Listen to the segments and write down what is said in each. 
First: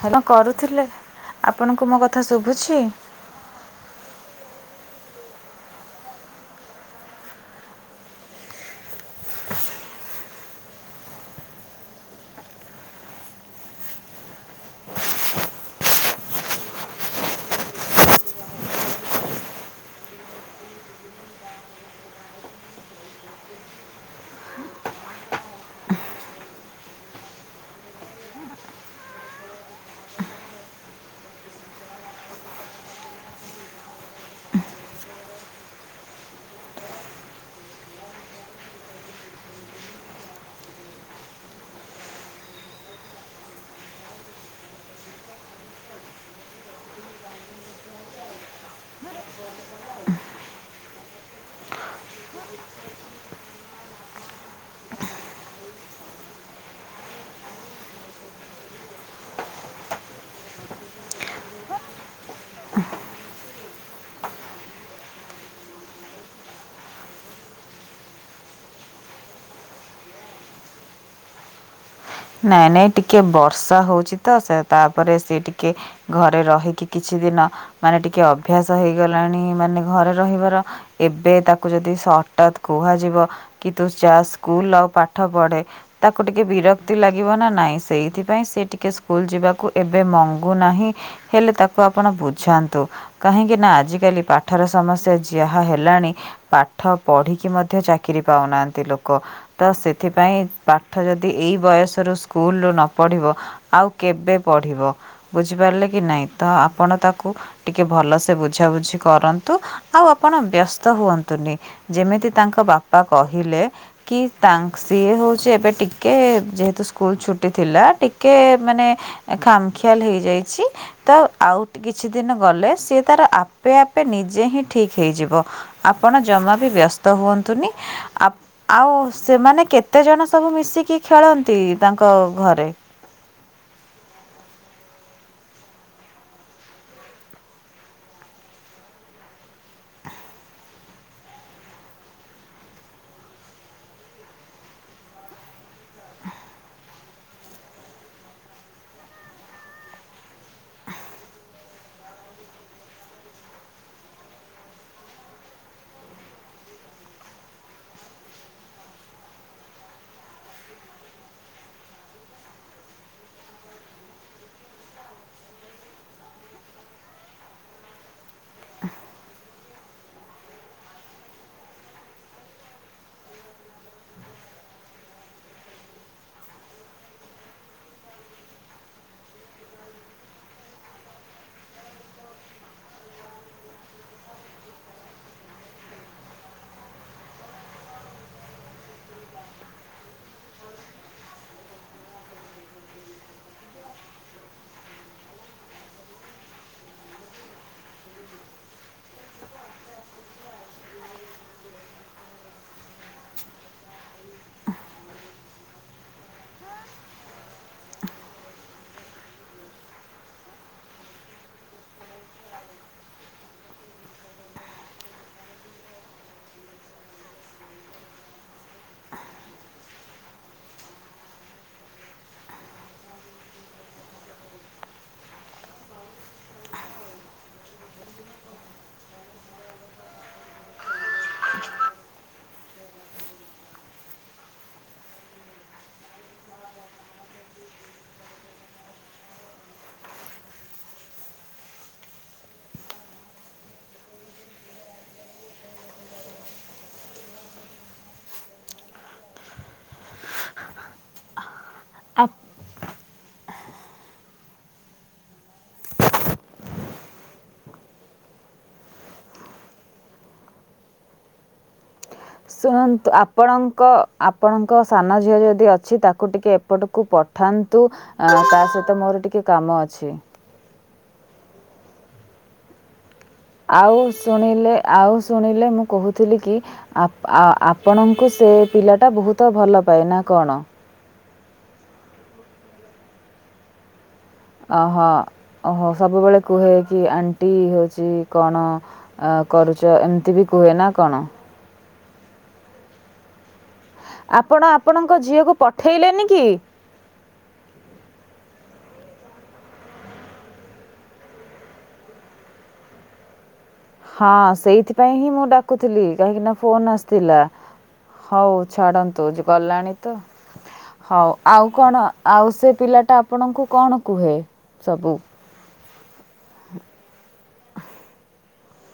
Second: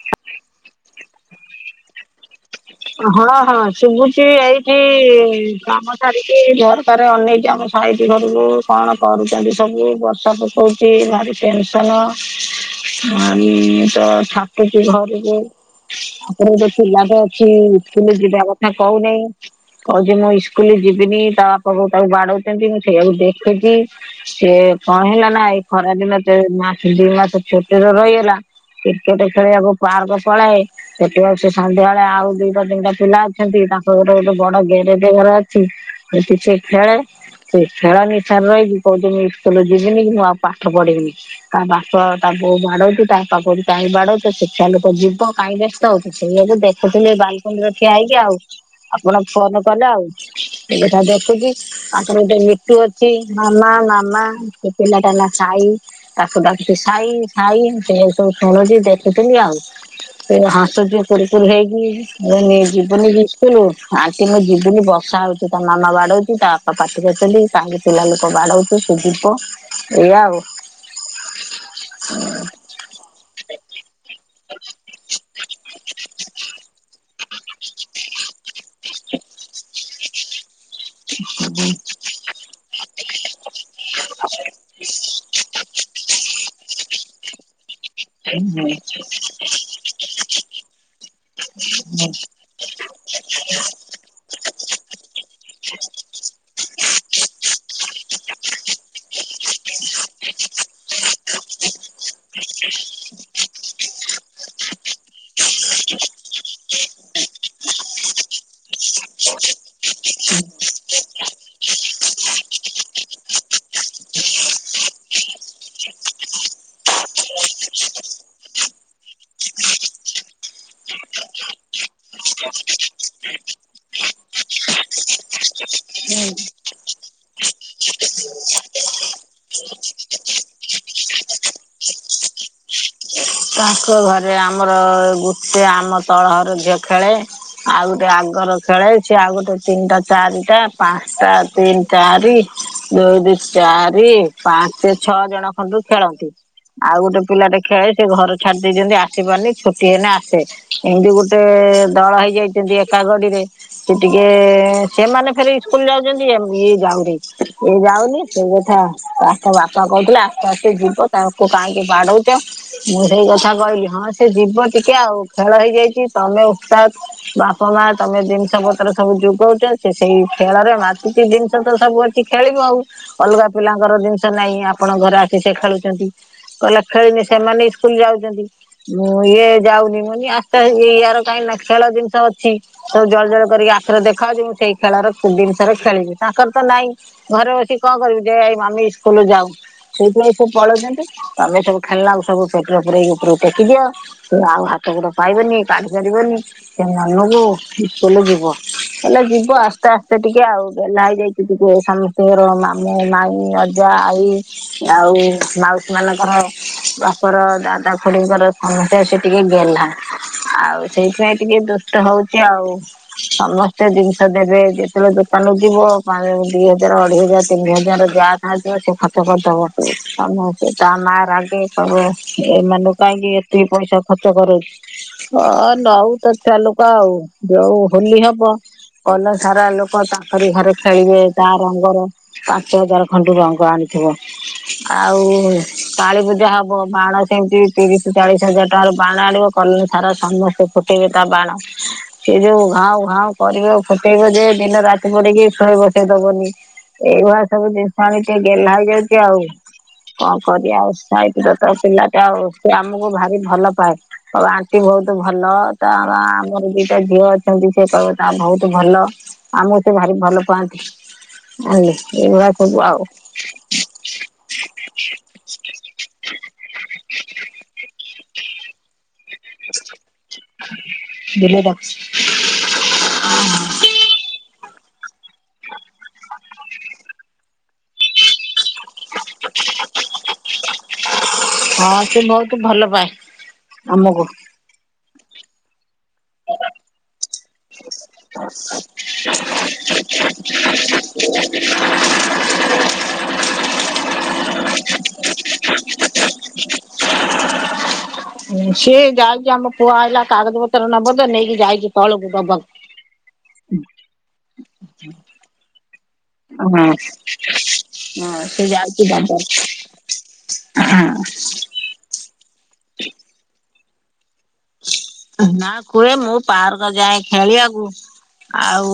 କଣ କରୁଥିଲେ ଆପଣଙ୍କୁ ମୋ କଥା ସୁ ହଁ ହଁ ଶୁବୁଚି ଏଇଠି କାମ ସାରିକି ଏଇ ଝରକାରେ ଅନେଇଚି ଆମ ସାଇଟ୍ ଘରରୁ କଣ କରୁଚନ୍ତି ସବୁ ବସ ତମ କୁ କହୁଚି ଭାରି ଟେନସନ୍ ପାଣି ତ ଛାଟୁଚି ଘରକୁ ତାପରେ ଗୋଟେ ପିଲା ଟେ କି ଇସ୍କୁଲ ଯିବା କଥା କହୁନେଇଁ। କହୁଚି ମୁଁ ଇସ୍କୁଲ ଯିବିନି ତା ବାପା ବୋଉ ତାକୁ ବାଡଉଚନ୍ତି ମୁଁ ସେଇଆକୁ ଦେଖୁଚି ସେ କଣ ହେଲା ନା ଏଇ ଖରାଦିନ ତ ମାସ ଦି ମାସ ଛୁଟି ରେ ରହିଗଲା। କ୍ରିକେଟ ଖେଳିବାକୁ ପାର୍କ ପଳାଏ ସେଠୁ ଆଉ ସେ ସନ୍ଧ୍ୟା ଆଉ ଦିଟା ତିନିଟା ପିଲା ଅଛନ୍ତି ତାଙ୍କ ଗୋଟେ ଗୋଟେ ବଡ ଗ୍ୟାରେଜ ଘର ଅଛି ସେଠି ସେ ଖେଳେ ସେ ଖେଳ ନିଶାରେ ରହିକି କହୁଚି ମୁଁ ସ୍କୁଲ ଯିବିନି କି ମୁଁ ଆଉ ପାଠ ପଢିବିନି ତା ବାପ ତା ବୋଉ ବାଡଉଚି ତା ବାପା କହୁଚି କାହିଁକି ବାଡ଼ଉଚ ସେ ଛୁଆ ଲୋକ ଯିବ କାହିଁ ବ୍ୟସ୍ତ ହଉଚୁ ସେଇଆ କୁ ଦେ ସେଥିଲାଗି ବାଲକୁନି ଠିଆ ହେଇକି ଆଉ। ଆପଣ ଫୋନ କଲେ ଆଉ ମୁଁ ଏଟା ଦେଖୁଚି ତାଙ୍କର ଗୋଟେ ମିଟୁ ଅଛି ମାମା ମାମା ସେ ପିଲାଟା ନା ସାଇ ତାକୁଡାକୁଚି ସାଇ ସାଇ ସେଇଆ କୁ ସବୁ ଶୁଣୁଚି। ଦେଖୁଥିଲି ଆଉ ଫେରେ ହସୁଚି ଫୁଣି ସ୍କୁଲ ହେଇକି ମୁଁ କହିନି ଯିବୁନିକି ସ୍କୁଲ ଆଣ୍ଟି ମୁଁ ଯିବୁନି ବର୍ଷା ହଉଚଚି ତା ମାମା ବାଡଉଚି ତା ଵାପା ପାଟି କରୁଚନ୍ତି କାଇଁ ପିଲା ଲୋକ ବାଡଉଚୁ ସେ ଯିବ ଏଇଆ ଆଉ। [inaudible] ନାଇଁ ନାଇଁ ଟିକେ ବର୍ଷା ହଉଚି ତ ସେ ତାପରେ ସି ଟିକେ ଘରେ ରହିକି କି କିଛି ଦିନ ମାନେ ଟିକେ ଅଭ୍ୟାସ ହେଇଗଲାଣି ମାନେ ଘରେ ରହିବାର। ଏବେ ତାକୁ ଯଦି ହଠାତ୍ କୁହାଯିବ କି ତୁ ଯାହା ସ୍କୁଲ ଆଉ ପାଠ ପଢେ ତାକୁ ଟିକେ ବିରକ୍ତି ଲାଗିବ ନା ନାଇଁ। ସେଇଥିପାଇ ସେ ଟିକେ ସ୍କୁଲ ଯିବାକୁ ଏବେ ମଙ୍ଗୁ ନାହିଁ ହେଲେ ତାକୁ ଆପଣ ବୁଝାନ୍ତୁ? କାହିଁକି ନା ଆଜିକାଲି ପାଠର ସମସ୍ୟା ଯାହା ହେଲାଣି ପାଠ ପଢ଼ିକି ମଧ୍ୟ ଚାକିରୀ ପାଉନାହାନ୍ତି ଲୋକ ତ ସେ ଏଥିପାଇଁ ପାଠ ଯଦି ଏଇ ବୟସରୁ ସ୍କୁଲ୍ରୁ ନ ପଢ଼ିବ ଆଉ କେବେ ପଢ଼ିବ? ବୁଝିପାରିଲେ କି ନାଇଁ ତ ଆପଣ ତାକୁ ଟିକେ ଭଲସେ ବୁଝାବୁଝି କରନ୍ତୁ ଆଉ ଆପଣ ବ୍ୟସ୍ତ ହୁଅନ୍ତୁନି। ଯେମିତି ତାଙ୍କ ବାପା କହିଲେ କି ତା ସିଏ ହେଉଛି ଏବେ ଟିକେ ଯେହେତୁ ସ୍କୁଲ ଛୁଟି ଥିଲା ଟିକେ ମାନେ ଖାମଖିଆଲ ହେଇଯାଇଛି ତ ଆ ଆଉ କିଛି ଦିନି ଗଲେ ସିଏ ତାର ଆପେ ଆପେ ନିଜେ ହିଁ ଠିକ ହେଇଯିବ। ଆପଣ ଜମା ବି ବ୍ୟସ୍ତ ତ ହୁଅନ୍ତୁନି ଆ ଆଉ ସେମାନେ କେତେ ଜଣ ସବୁ ମିଶିକି ଖେଳ ନ୍ତି ତାଙ୍କ ଘରେ? ତାଙ୍କ ଘରେ ଆମର ଗୋଟେ ଆମ ତଳର ଝିଅ ଖେଳେ। ଆଉ ଗୋଟେ ଆଗର ଖେଳ ହେଛି ଆଉ ଗୋଟେ ତିନିଟା ଚାରିଟା ପାଞ୍ଚଟା ତିନି ଚାରି ଦୁଇ ଦୁଇ ଚାରି ପାଞ୍ଚେ ଛଅ ଜଣ ଖଣ୍ଡୁରୁ ଖେଳନ୍ତି। ଆଉ ଗୋଟେ ପିଲାଟେ ଖେଳେ ସେ ଘର ଛାଡି ଦେଇଛନ୍ତି ଆସି ପାରୁନି ଛୁଟି ହେଲେ ଆସେ ଏମିତି ଗୋଟେ ଦଳ ହେଇଯାଇଛନ୍ତି ଏକା ରେ ସେ ଟିକେ ସେମାନେ ଫେରେ ସ୍କୁଲ ଯାଉଛନ୍ତି ଇଏ ଯାଉନି ଇଏ ଜାଉ ଯାଉନି ସେଇ କଥା [unintelligible] ବାପା କହୁଥିଲେ ଆପେ ଆପେ ଯିବ ତାକୁ କାହିଁକି ବାଡଉଛ। ମୁଁ ସେଇ କଥା କହିଲି ହଁ ସେ ଯିବ ଟିକେ ଆଉ ଖେଳ ହେଇଯାଇଛି ତମେ [unintelligible] ବାପା ମା ହଁ ତମେ ଜିନିଷ ପତ୍ର ସବୁ ଯୋଗାଉଛ ସେ ସେଇ ଖେଳରେ ମାତିଛି ଜିନିଷ ତ ସବୁ ଅଛି ଖେଳିବ ଆଉ ଅଲଗା ପିଲାଙ୍କର ଜିନିଷ ନାଇଁ ଆପଣ ଘରେ ଆସି ସେ ଖେଳୁଛନ୍ତି କହିଲେ ଖେଳିନେ ସେମାନେ ଇସ୍କୁ ସ୍କୁଲ ଯାଉଛନ୍ତି ମୁଁ ଇଏ ଯାଉନି ମୁନି ଆସ୍ତେ ୟାର କାହିଁକି ନା ଖେଳ ଜିନିଷ ଅଛି। ସବୁ ଜଳ ଜଳ କରିକି ଆଖରେ ଦେଖାାଯାଉଉଛି ମୁଁ ସେଇ ଖେଳର ଜିନିଷରେ ଖେଳିବି ତାଙ୍କର ତ ନାଇଁ ଘରେ ବସି କଣ କରିମି ଯେ ଏଇ ମାମି ଇସ୍କୁଲ ଯାଉ ସେଇଥିପାଇଁ ସେ ପଳଉଛନ୍ତି ତମେ ସବୁ ଖେଳନାକୁ ସବୁ ପେଟିରେ ପୁରାଇକି ଉପରକୁ ଟେକି ଦିଅ ଆଉ ହାତ ଗୋଡ ପାଇବନି କାଢି ପାରିବନି ସେ ମନକୁ ଇସ୍କୁଲ୍ ଯିବ। କହିଲେ ଯିବ ଆସ୍ତେ ଆସ୍ତେ ଟିକେ ଆଉ ଗେଲା ହେଇଯାଇଛି ଟିକେ ସମସ୍ତଙ୍କର ମାମୁଁ ମାଇଁ ଅଜା ଆଇ ଆଉ ମାଉସୀ ମାନଙ୍କର ଙ୍କର ଦାଦା ଖୁଡିଙ୍କର ସମସ୍ତଙ୍କର ସେ ଟିକେ ଗେଲା ଆଉ ସେଇଥିପାଇଁ ଟିକେ ଦୁଷ୍ଟ ହଉ ଉଛି ଆଉ ସମସ୍ତେ ଜିନିଷ ଦେବେ ଯେତେବେଳେ ଦୋକାନକୁ ଯିବ ପା ଦି ହଜାର ଅଢେଇ ହଜ ଦି ହଜାର ତିନି ହଜାର ଯାହା ସାହା ଥିବା ସେ ଖର୍ଚ କରିଦବ ତା ମା ରାଗେ କହିବ ଏମାନଙ୍କୁ କାହିଁକି ଏତେ ପଇସା ଖର୍ଚ୍ଚ କରୋଉଛୁ। ହଁ ନଉ ତ ଚାଲୁକା ଆଉ ଯୋଉ ହୋଲି ହବ କଲ ସାରା ଲୋକ ତାଙ୍କରି ଘରେ ଖେଳିବେ ତା ରଙ୍ଗର ପାଞ୍ଚ ହଜାର ଖନ୍ଡେ ରଙ୍ଗ ଆଣଚ୍ ହବ୍ ଆଉ କାଳୀ ପୂଜା ହବ ବାଣ ସେମିତି ତିରିଶ ଚାଳିଶ ହଜାର ଟଙ୍କାର ବାଣ ଆଣିବ କଲୋନି ସାରା ସମସ୍ତେ ଫୁଟେଇବେ ତା ବାଣ ସେ ଯୋଉ ଘାଉଁ ଘାଉଁ କରିବେ ଫୁଟେଇବ ଯେ ଦିନ ରାତି ପଡିକି ଶୋଇ ବସେଇ ଦବନି। ଏଇଭଳିଆ ସବୁ ଜିନିଷ ଆଣି ଟିକେ ଗେହ୍ଲା ହେଇଯାଉଛି ଆଉ କଣ କରିବା ଆଉ ସଇତ ରକ୍। ତ ପିଲାଟା ଆଉ ସେ ଆମକୁ ଭାର ସେ ଭଲ ପାଏ ଆଉ ଆଣ୍ଟି ବହୁତ ଭଲ ତ ଆମର ଦିଟା ଝିଅ ଅଛନ୍ତି ସେ କହିବ ବୋହୁତ ଭଲ ଆମକୁ ସେ ଭାରି ଭଲ ପାଆନ୍ତି ଲୁ ଶୁଣନ୍ତୁ ଆପଣଙ୍କ ଆପଣଙ୍କ ସାନ ଝିଅ ଯଦି ଅଛି ତାକୁ ଟିକେ ଏପଟକୁ ପଠାନ୍ତୁ ତା ସହିତ ମୋର ଟିକେ କାମ ଅଛି। ବିଲେଇ ଡାକୁଚି ଆଉ ଶୁଣିଲେ ଆଉ ଶୁଣିଲେ ମୁଁ କହୁଥିଲି କି ଆପ ଆପଣଙ୍କୁ ସେ ସେ ପିଲାଟା ବୋହୁତ ଭଲ ପାଏ ନା କଣ ହଁ ସେ ବୋହୁତ ଭଲ ପାଏ ଆମକୁ। ଅହୋ ଓହୋ ସବୁବେଳେ କୁହେ କି ଆଣ୍ଟି ହଉଛି କଣ କରୁଛ ଏମିତି ବି କୁହେ ନା କଣ ଆପଣ ଆପଣଙ୍କ ଝିଅକୁ ପଠେଇଲେନି କି ସିଏ ଯାଇଛି ଆମ ପୁଅ ଆଇଲା କାଗଜ ପତ୍ର ନବ ତ ନେଇକି ଯାଇଛି ତଳକୁ ଦବାକୁ। [inaudible] ହଁ ସେଇଥିପାଇଁ ହିଁ ମୁଁ ଡାକୁ ଥିଲି କାହିଁକି ନା ହଁ ଫୋନ ଆସିଥିଲା ହଁ ହଉ ସେ ଯାଉଛି ଛାଡନ୍ତୁ ଦବାକୁ ଗଲାଣି ତ ହଉ ଆଉ କଣ ଆଉ ସେ ପିଲାଟା ଆପଣଙ୍କୁ କଣ କୁହେ ସବୁ ନା କୁହେ ମୁଁ ପାର୍କ ଯାଏ ଖେଳିବାକୁ। ଆଉ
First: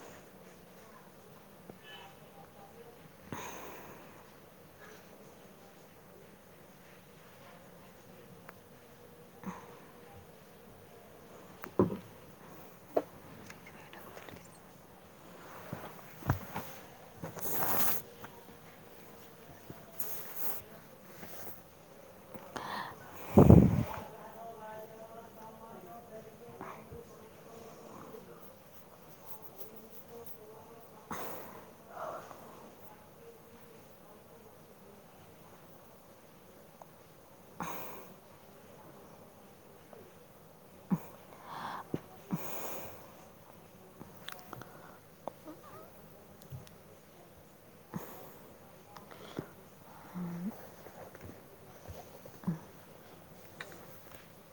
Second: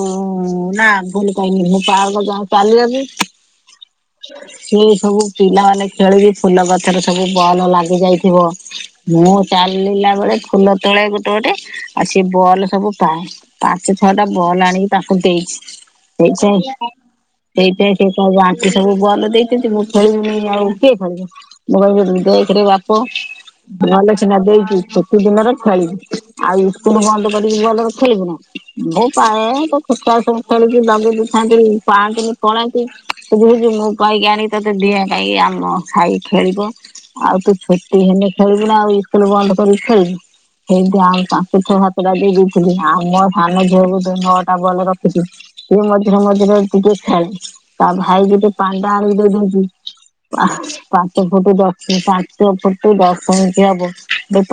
ନା ଭୁଲ କହିଲି ମୁଁ ପାର୍କ ଯାଏ ଚାଲିବାକୁ। ସେ ସବୁ ପିଲାମାନେ ଖେଳିକି ଫୁଲ ଗଛରେ ସବୁ ବଲ ଲାଗି ଯାଇଥିବ। ମୁଁ ଚାଲିଲା ବେଳେ ଫୁଲ ତୋଳେ ଗୋଟେ ଗୋଟେ ଆଉ ସିଏ ବଲ୍ ସବୁ ପାଏ ପାଞ୍ଚ ଛଅଟା ବଲ୍ ଆଣିକି ତାଙ୍କୁ ଦେଇଛି। ଦେଇଛି ସେଇଥି ପାଈଁ ସେଏ କହ ଆଣ୍ଟି ସବୁ ଭଲ ଦେଇଛନ୍ତି ମୁଁ କରିବିନି ଆଉ କିଏ କରିବ ମୁଁ କହ ଦେଇଥିରେ ବାପ ଭଲ ସିନା ଦେଇଛି ଛୁଟି ଦିନରେ ଖେଳିବୁ ଆଉ ସ୍କୁଲ ବନ୍ଦ କରିକି ଭଲ ଖେଳିବୁ ନା ଭୋ ପାଏ ତ ଖୁ ସବୁ ଖେଳ ଲଗେଇ ଦେଇଥାନ୍ତି ପାଆନ୍ତିନି ପଳାନ୍ତି, ହେଛି ମୁଁ ପାଇକି ଆଣିକି ତତେ ଦିଏ କାଇକି ଆମ କଣ ଖାଇ ଖେଳିବ ଆଉ ତୁ ଛୁଟି ହେଲେ ଖେଳିବୁ ନା ଆଉ ଇସକୁଲ ବନ୍ଦ କରିକି ଖେଳିବୁ? ସେଇଠି ଆଉ ପାଞ୍ଚ ଛଅ ସାତଟା ଦେଇ ଦେଇଥିଲି ଆଉ ମୋ ସାନ ଝିଅକୁ ନଅଟା ବଲ ରଖିଥିଲି। ଟିକେ ମଝିରେ ମଝିରେ ଟିକେ ଖେଳେ ତା ଭାଇ ଯିକେ ପାଣ୍ଡାଆଣି ଦେଇଦନ୍ତି ପାଞ୍ଚ ଫୁଟୁ ଦଶ ପାଞ୍ଚ ଫୁଟୁ ଦଶ ଇଞ୍ଚିଆ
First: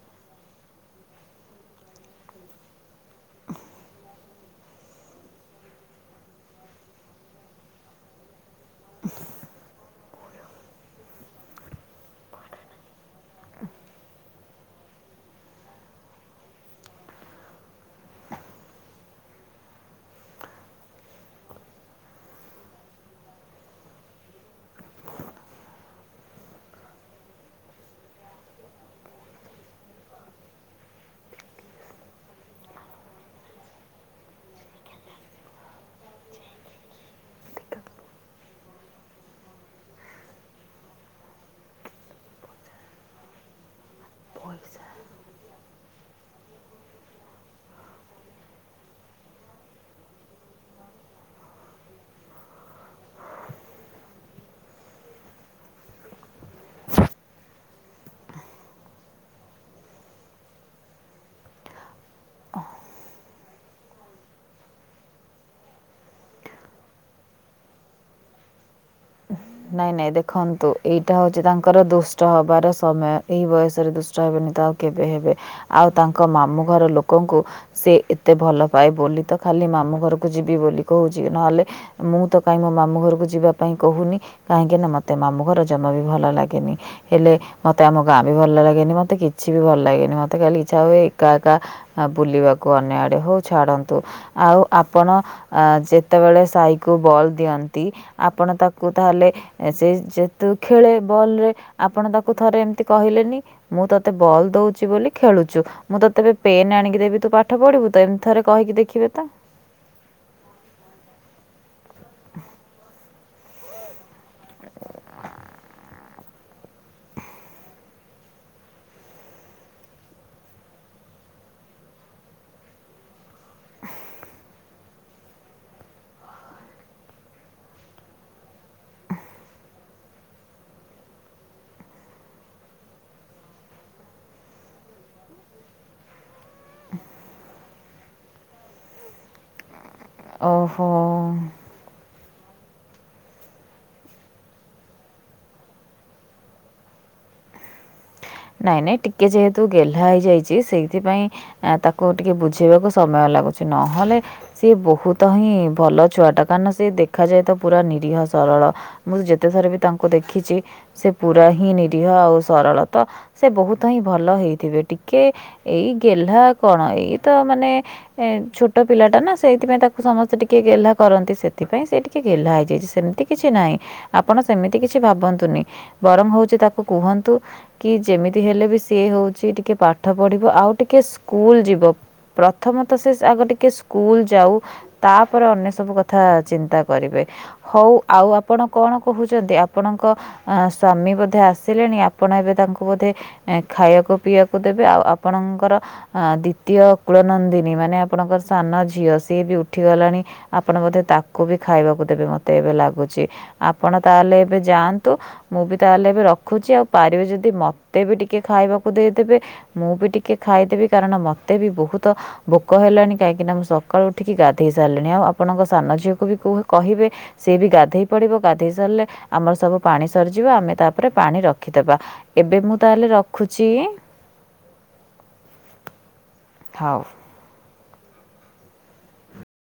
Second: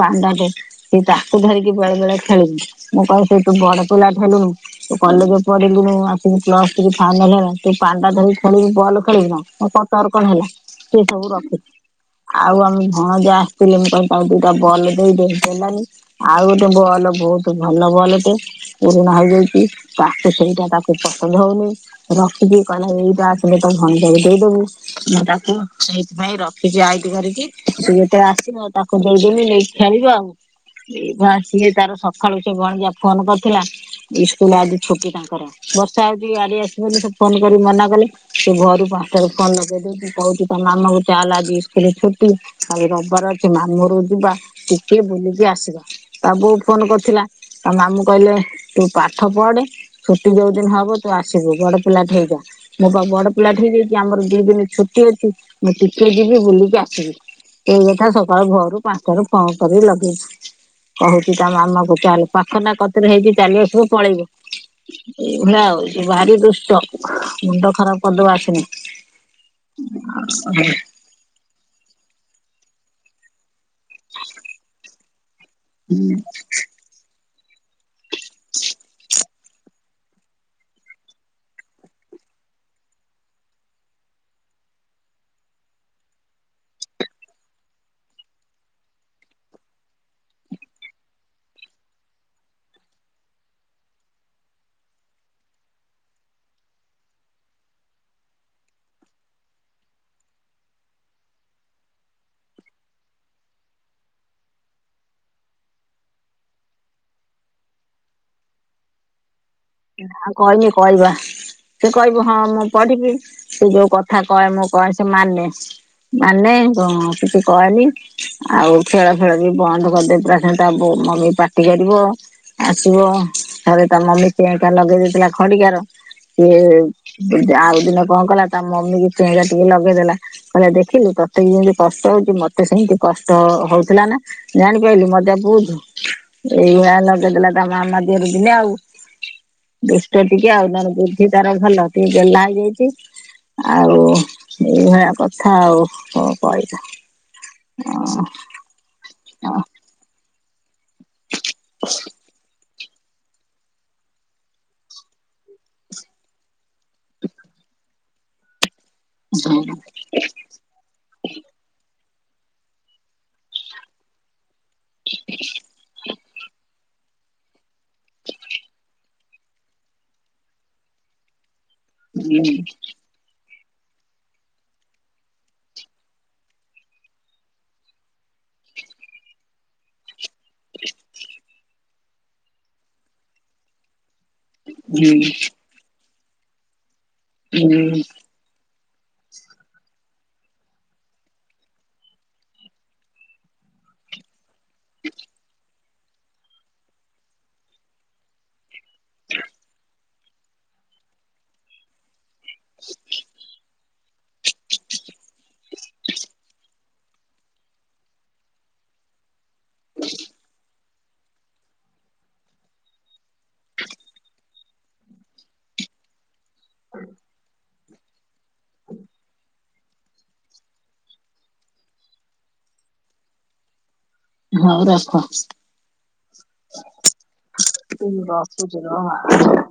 ପାଣ୍ଡଟେ ସି ତାକୁ ଧରିକି ବେଳେ ବେଳେ ଖେଳିଲୁ ମୁଁ କହିଲ ସେ ତୁ ବଡ ପିଲା ହେଲୁନୁ ତୁ କଲେଜ ପଢିଲୁ ଆସିକି ପ୍ଲସଥ୍ରୀ ଫାଇନାଳିୟର ତୁ ପଣ୍ଡା ଧରିକି ଖେଳିବୁ ବଲ ଖେଳିବୁ ନା କହିବ ତର କଣ ହେଲା। ସେ ସବୁ ରଖିଛି ଆଉ ଆମ ଭଣଜା ଆସିଥିଲେ ମୁଁ କହିଲି ତାକୁ ଦିଟା ବଲ ଦେଇଦେ ଦେଲାଣି ଆଉ ଗୋଟେ ବଲ ବହୁତ ଭଲ ବଲଟେ ପୁରୁଣା ହେଇଯାଇଛି ତାକୁ ସେଇଟା ତାକୁ ପସନ୍ଦ ହଉନି ରଖିକି କହିଲା ଏଇଟା ଆସିଲେ ତ ଭାନଯାକୁ ଦେଇଦବୁ, ମୁଁ ତାକୁ ହଁ ସେଇଥିପାଇଁ ରଖିଛି ଆଇତି କରିକି ସେ ଯେତେବେଳେ ଆସିବ ତାକୁ ଦେଇଦେମି ନେଇକି ଖଳିବ ଆଉ। ବା ସିଏ ତାର ସକାଳୁ ସେ ଭଣଜା ଫୋନ କରିଥିଲା। ଇ ସ୍କୁଲ ଆଜି ଛୁଟି ତାଙ୍କର ବର୍ଷା ହଉଛି ଗାଡି ଆସିବନି ବୋଲି ସେ ଫୋନ କରି ମନା କଲେ, ସେ ଘରୁ ତାକୁ ଫୋନ ଲଗେଇଦଉୁଚ କହୁଛି ତ ମାମା କୁ ଚାଲେ ଆଜି ସ୍କୁଲ ଛୁଟି ଆଜି ରବିବାର ଅଛି ମାମୁଁ ଘରକୁ ବା ଟିକେ ବୁଲିକି ଆସିବା। ତା ବୋଉ ଫୋନ କରୁଥିଲା ତା ମାମୁଁ କହିଲେ ତୁ ପାଠ ପଢେ ଛୁଟି ଯୋଉ ଦିନ ହବ ତୁ ଆସିବୁ, ବଡ ପିଲାଟି ହେଇଯା, ମୁଁ ପା ବଡ ପିଲାଟେ ହେଇଯାଇଛି ଆମର ପା ଦି ଦିନ ଛୁଟି ଛୁଟି ଅଛି ମୁଁ ଟିକେ ଯିବି ବୁଲିକି ଆସିବି। ଏଇ କଥା ସକାଳୁ ଭୋରୁ ପାଞ୍ଚଟାରୁୁ ଫୋନ୍ କରିକି ଲଗେଇଚି। କହୁଛି ତା ମାମାକୁ ଚାଲ ପାଖ ନା କତିରେ ହେଇକି ଚାଲିିଆସି ମୁଁ ପଳେଇବି ଏ ଭଳିଆ ଆଉ ଭାରି ଦୁଷ୍ଟ ମୁଣ୍ଡ ଖରାପ କରିଦବ ଆସିନେ। ନାଇଁ ନାଇଁ ଦେଖନ୍ତୁ ଏଇଟା ହଉଛି ତାଙ୍କର ଦୁଷ୍ଟ ହବାର ସମୟ, ଏଇ ବୟସ ରେ ଦୁଷ୍ଟ ହେବେନି ତ ଆଉ କେବେ ହେବେ? ଆଉ ତାଙ୍କ ମାମୁଁ ଘର ଲୋକଙ୍କୁ ସେ ଏତେ ଭଲ ପାଏ ବୋଲି ତ ଖାଲି ମାମୁଁ ଘରକୁ ଯିବି ବୋଲି କହୁଛି ନହେଲେ ମୁଁ ତ କାହିଁ ମୋ ମାମୁଁ ଘରକୁ ଯିବା କାଇଁ କହୁନି କାହିଁକି ନା ମତେ ମାମୁ ଘର ଜମା ବି ଭଲ ଲାଗେନି ହେଲେ ମତେ ଆମ ଗାଁ ବି ଭଲ ଲ ଲାଗେନି ମତେ କିଛି ବି ଭଲ ଲାଗେନି ମତେ ଖାଲି ଇଛା ହୁଏ ଏକା ଏକା ବୁଲିବାକୁ ଅନ୍ୟ ଆଡେ ହଉ ଛା ଆଡନ୍ତୁ ଆଉ ଆପଣ ଯେତେବେଳେ ସାଇକୁ ବଲ ଦିଅନ୍ତି ଆପଣ ତାକୁ ତାହେଲେ ସେ ଯେହେତୁ ଖେଳେ ବଲରେ ଆପଣ ତାକୁ ଥରେ ଏମିତି କହିଲେ ମୁଁ ତତେ ବଲ ଦଉଛି ବୋଲି ଖେଳୁଚୁ ମୁଁ ତତେ ଏବେ ପେନ୍ ଆଣିକି ଦେବି ତୁ ପାଠ ପଢିବୁତ, ଏମତି ଥରେ କହିକି ଦେଖିବେ ତ। କହିହନି କହିବା ସେ କହିବୁ ହଁ ମୁଁ ପଢିବି ସେ ଯୋଉ କଥା କଥା କହେ ମୁଁ କହେ ସେ ମାନେ। ମାନେ କିଛି କହେନି ଆଉ ଖେଳ ଫେଳ ବି ବନ୍ଦ କରିଦେଇଥିଲା ପୁରା ସେନ୍ତିଆ ମମି ପାଟି କରିବ ଆସିବ ଥରେ ତା ମମି ଚେଙ୍କା ଲଗେଇ ଦେଇଥିଲା ଖଡିିକାର ସିଏ ଆଉ ଦିନ କଣ କଲା ତା ମମି କି ଚେହେଁରା ଟିକେ ଲଗେଇଦେଲା କହିଲା ଦେଖିଲୁତ୍ ତତେ ଯେମତି କଷ୍ଟ ହଉଛି ମତେ ସେମିତି କଷ୍ଟ ହଉଥିଲା ନା ଜାଣିପାରିଲୁ ମଜା ବୁଝୁ। ଏଇ ଭଳିଆ ଲଗେଇଦେଲା ତା ମାମା ଦେହରେ ଦିନେ ଆଉ। ଦୁଷ୍ଟ ଟିକେ ଆଉ ନହେଲେ ବୁଦ୍ଧି ଓହୋ ତାର ଭଲ, ଟିକେ ଗେଲ୍ହା ଛି ଆଉ ଏଇଭଳିଆ କଥା ଆଉ କ କହିବ। ଆଁ ନାଇଁ ନାଇଁ ଟିକେ ଯେହେତୁ ଗେହ୍ଲା ହେଇଯାଇଛି, ସେଇଥିପାଇଁ ତାକୁ ଟିକେ ବୁଝେଇବାକୁ ସମୟ ଲାଗୁଛି ନହେଲେ ସିଏ ବହୁତ ହିଁ ଭଲ ଛୁଆଟା କାଇଁ ନା ସିଏ ଦେଖାଯାଏ ତ ପୁରା ନିରିହ ସରଳ। ମୁଁ ଯେତେଥର ବି ତାଙ୍କୁ ଦେଖିଛି ସେ ପୁରା ହିଁ ନିରୀହ ଆଉ ସରଳ ତ ସେ ବହୁତ ହିଁ ଭଲ ହେଇଥିବେ ଟିକେ ଏଇ ଗେହ୍ଲା କଣ ଏଇ ତ ମାନେ ଏ ଛୋଟ ପିଲାଟା ନା ସେଇଥିପାଇଁ ତାକୁ ସମସ୍ତେ ଟିକେ ଗେହ୍ଲା କରନ୍ତି ସେ ସେଥିପାଇଁ ସେ ଟିକେ ହୁଁ ଗେହ୍ଲା ହେଇଯାଇଛି ସେମିତି କିଛି ନାହିଁ। ଆପଣ ସେମିତି କିଛି ଭାବନ୍ତୁନି ବରଂ ହଉଛି ତାକୁ କୁହନ୍ତୁ କି ଯେମିତି ହେଲେ ବି ସିଏ ହଉଛି ଟିକେ ପାଠ ପଢିବ ଆଉ ଟିକେ ସ୍କୁଲ ଯିବ ପ୍ରଥମ ତ ଆଗ ଟିକେ ସ୍କୁଲ ଯାଉ ହୁଁ ତାପରେ ଅନ୍ୟ ସବୁ କଥା ଚିନ୍ତା କରିବେ ହଉ ହୁଁ ଆଉ ଆପଣ କଣ କହୁଛନ୍ତି ଆପଣଙ୍କ ସ୍ଵାମୀ ବୋଧେ ଆସିଲେଣି ଆପଣ ଏବେ ତାଙ୍କୁ ବୋଧେ ଖାଇବାକୁ ପିଇବାକୁ ଦେବେ ଆଉ ଆପଣଙ୍କର ଅ ଦ୍ଵିତୀୟ ଅ କଳ ନନ୍ଦିନୀ ମାନେ ଆପଣଙ୍କର ସାନ ଝିଅ ସିଏ ବି ଉଠିଗଲାଣି ଆପଣଙ୍କ ତାକୁ ବି ଖାଇବାକୁ ଦେବେ ମତେ ଏବେ ଲାଗୁଛି ଆପଣ ତାହେଲେ ଏବେ ଯାଆନ୍ତୁ ମୁଁ ବି ତାହେଲେ ଏବେ ରଖୁଛି ଆଉ ପାରିବେ ଯଦି ମତେ ମୋତେ ବି ଟିକେ ଖାଇବାକୁ ଦେଇଦେବେ ମୁଁ ବି ଟିକେ ଖାଇଦେବି। କାରଣ ମତେ ବି ବହୁତ ଭୋକ ହେଲାଣି କାହିଁକି ନା ମୁଁ ସକାଳୁ ଉଠିକି ଗାଧେଇ ସାରିଲିଣି ଆଉ ଆପଣଙ୍କ ସାନ ଝିଅକୁ ବି କୁ କହିବେ ସେ ବି ଗା ଗାଧେଇ ପଡିବ ଗାଧେଇ ସାରିଲେ ଆମର ସବୁ ପାଣି ସରିଯିବ ଆମେ ତାପରେ ପାଣି ରଖିଦବା। ଏବେ ମୁଁ ତାହେଲେ ରଖୁଛି। ହଉ ରଖ। ଥାଉ। ତ ରସୁଛି ରହ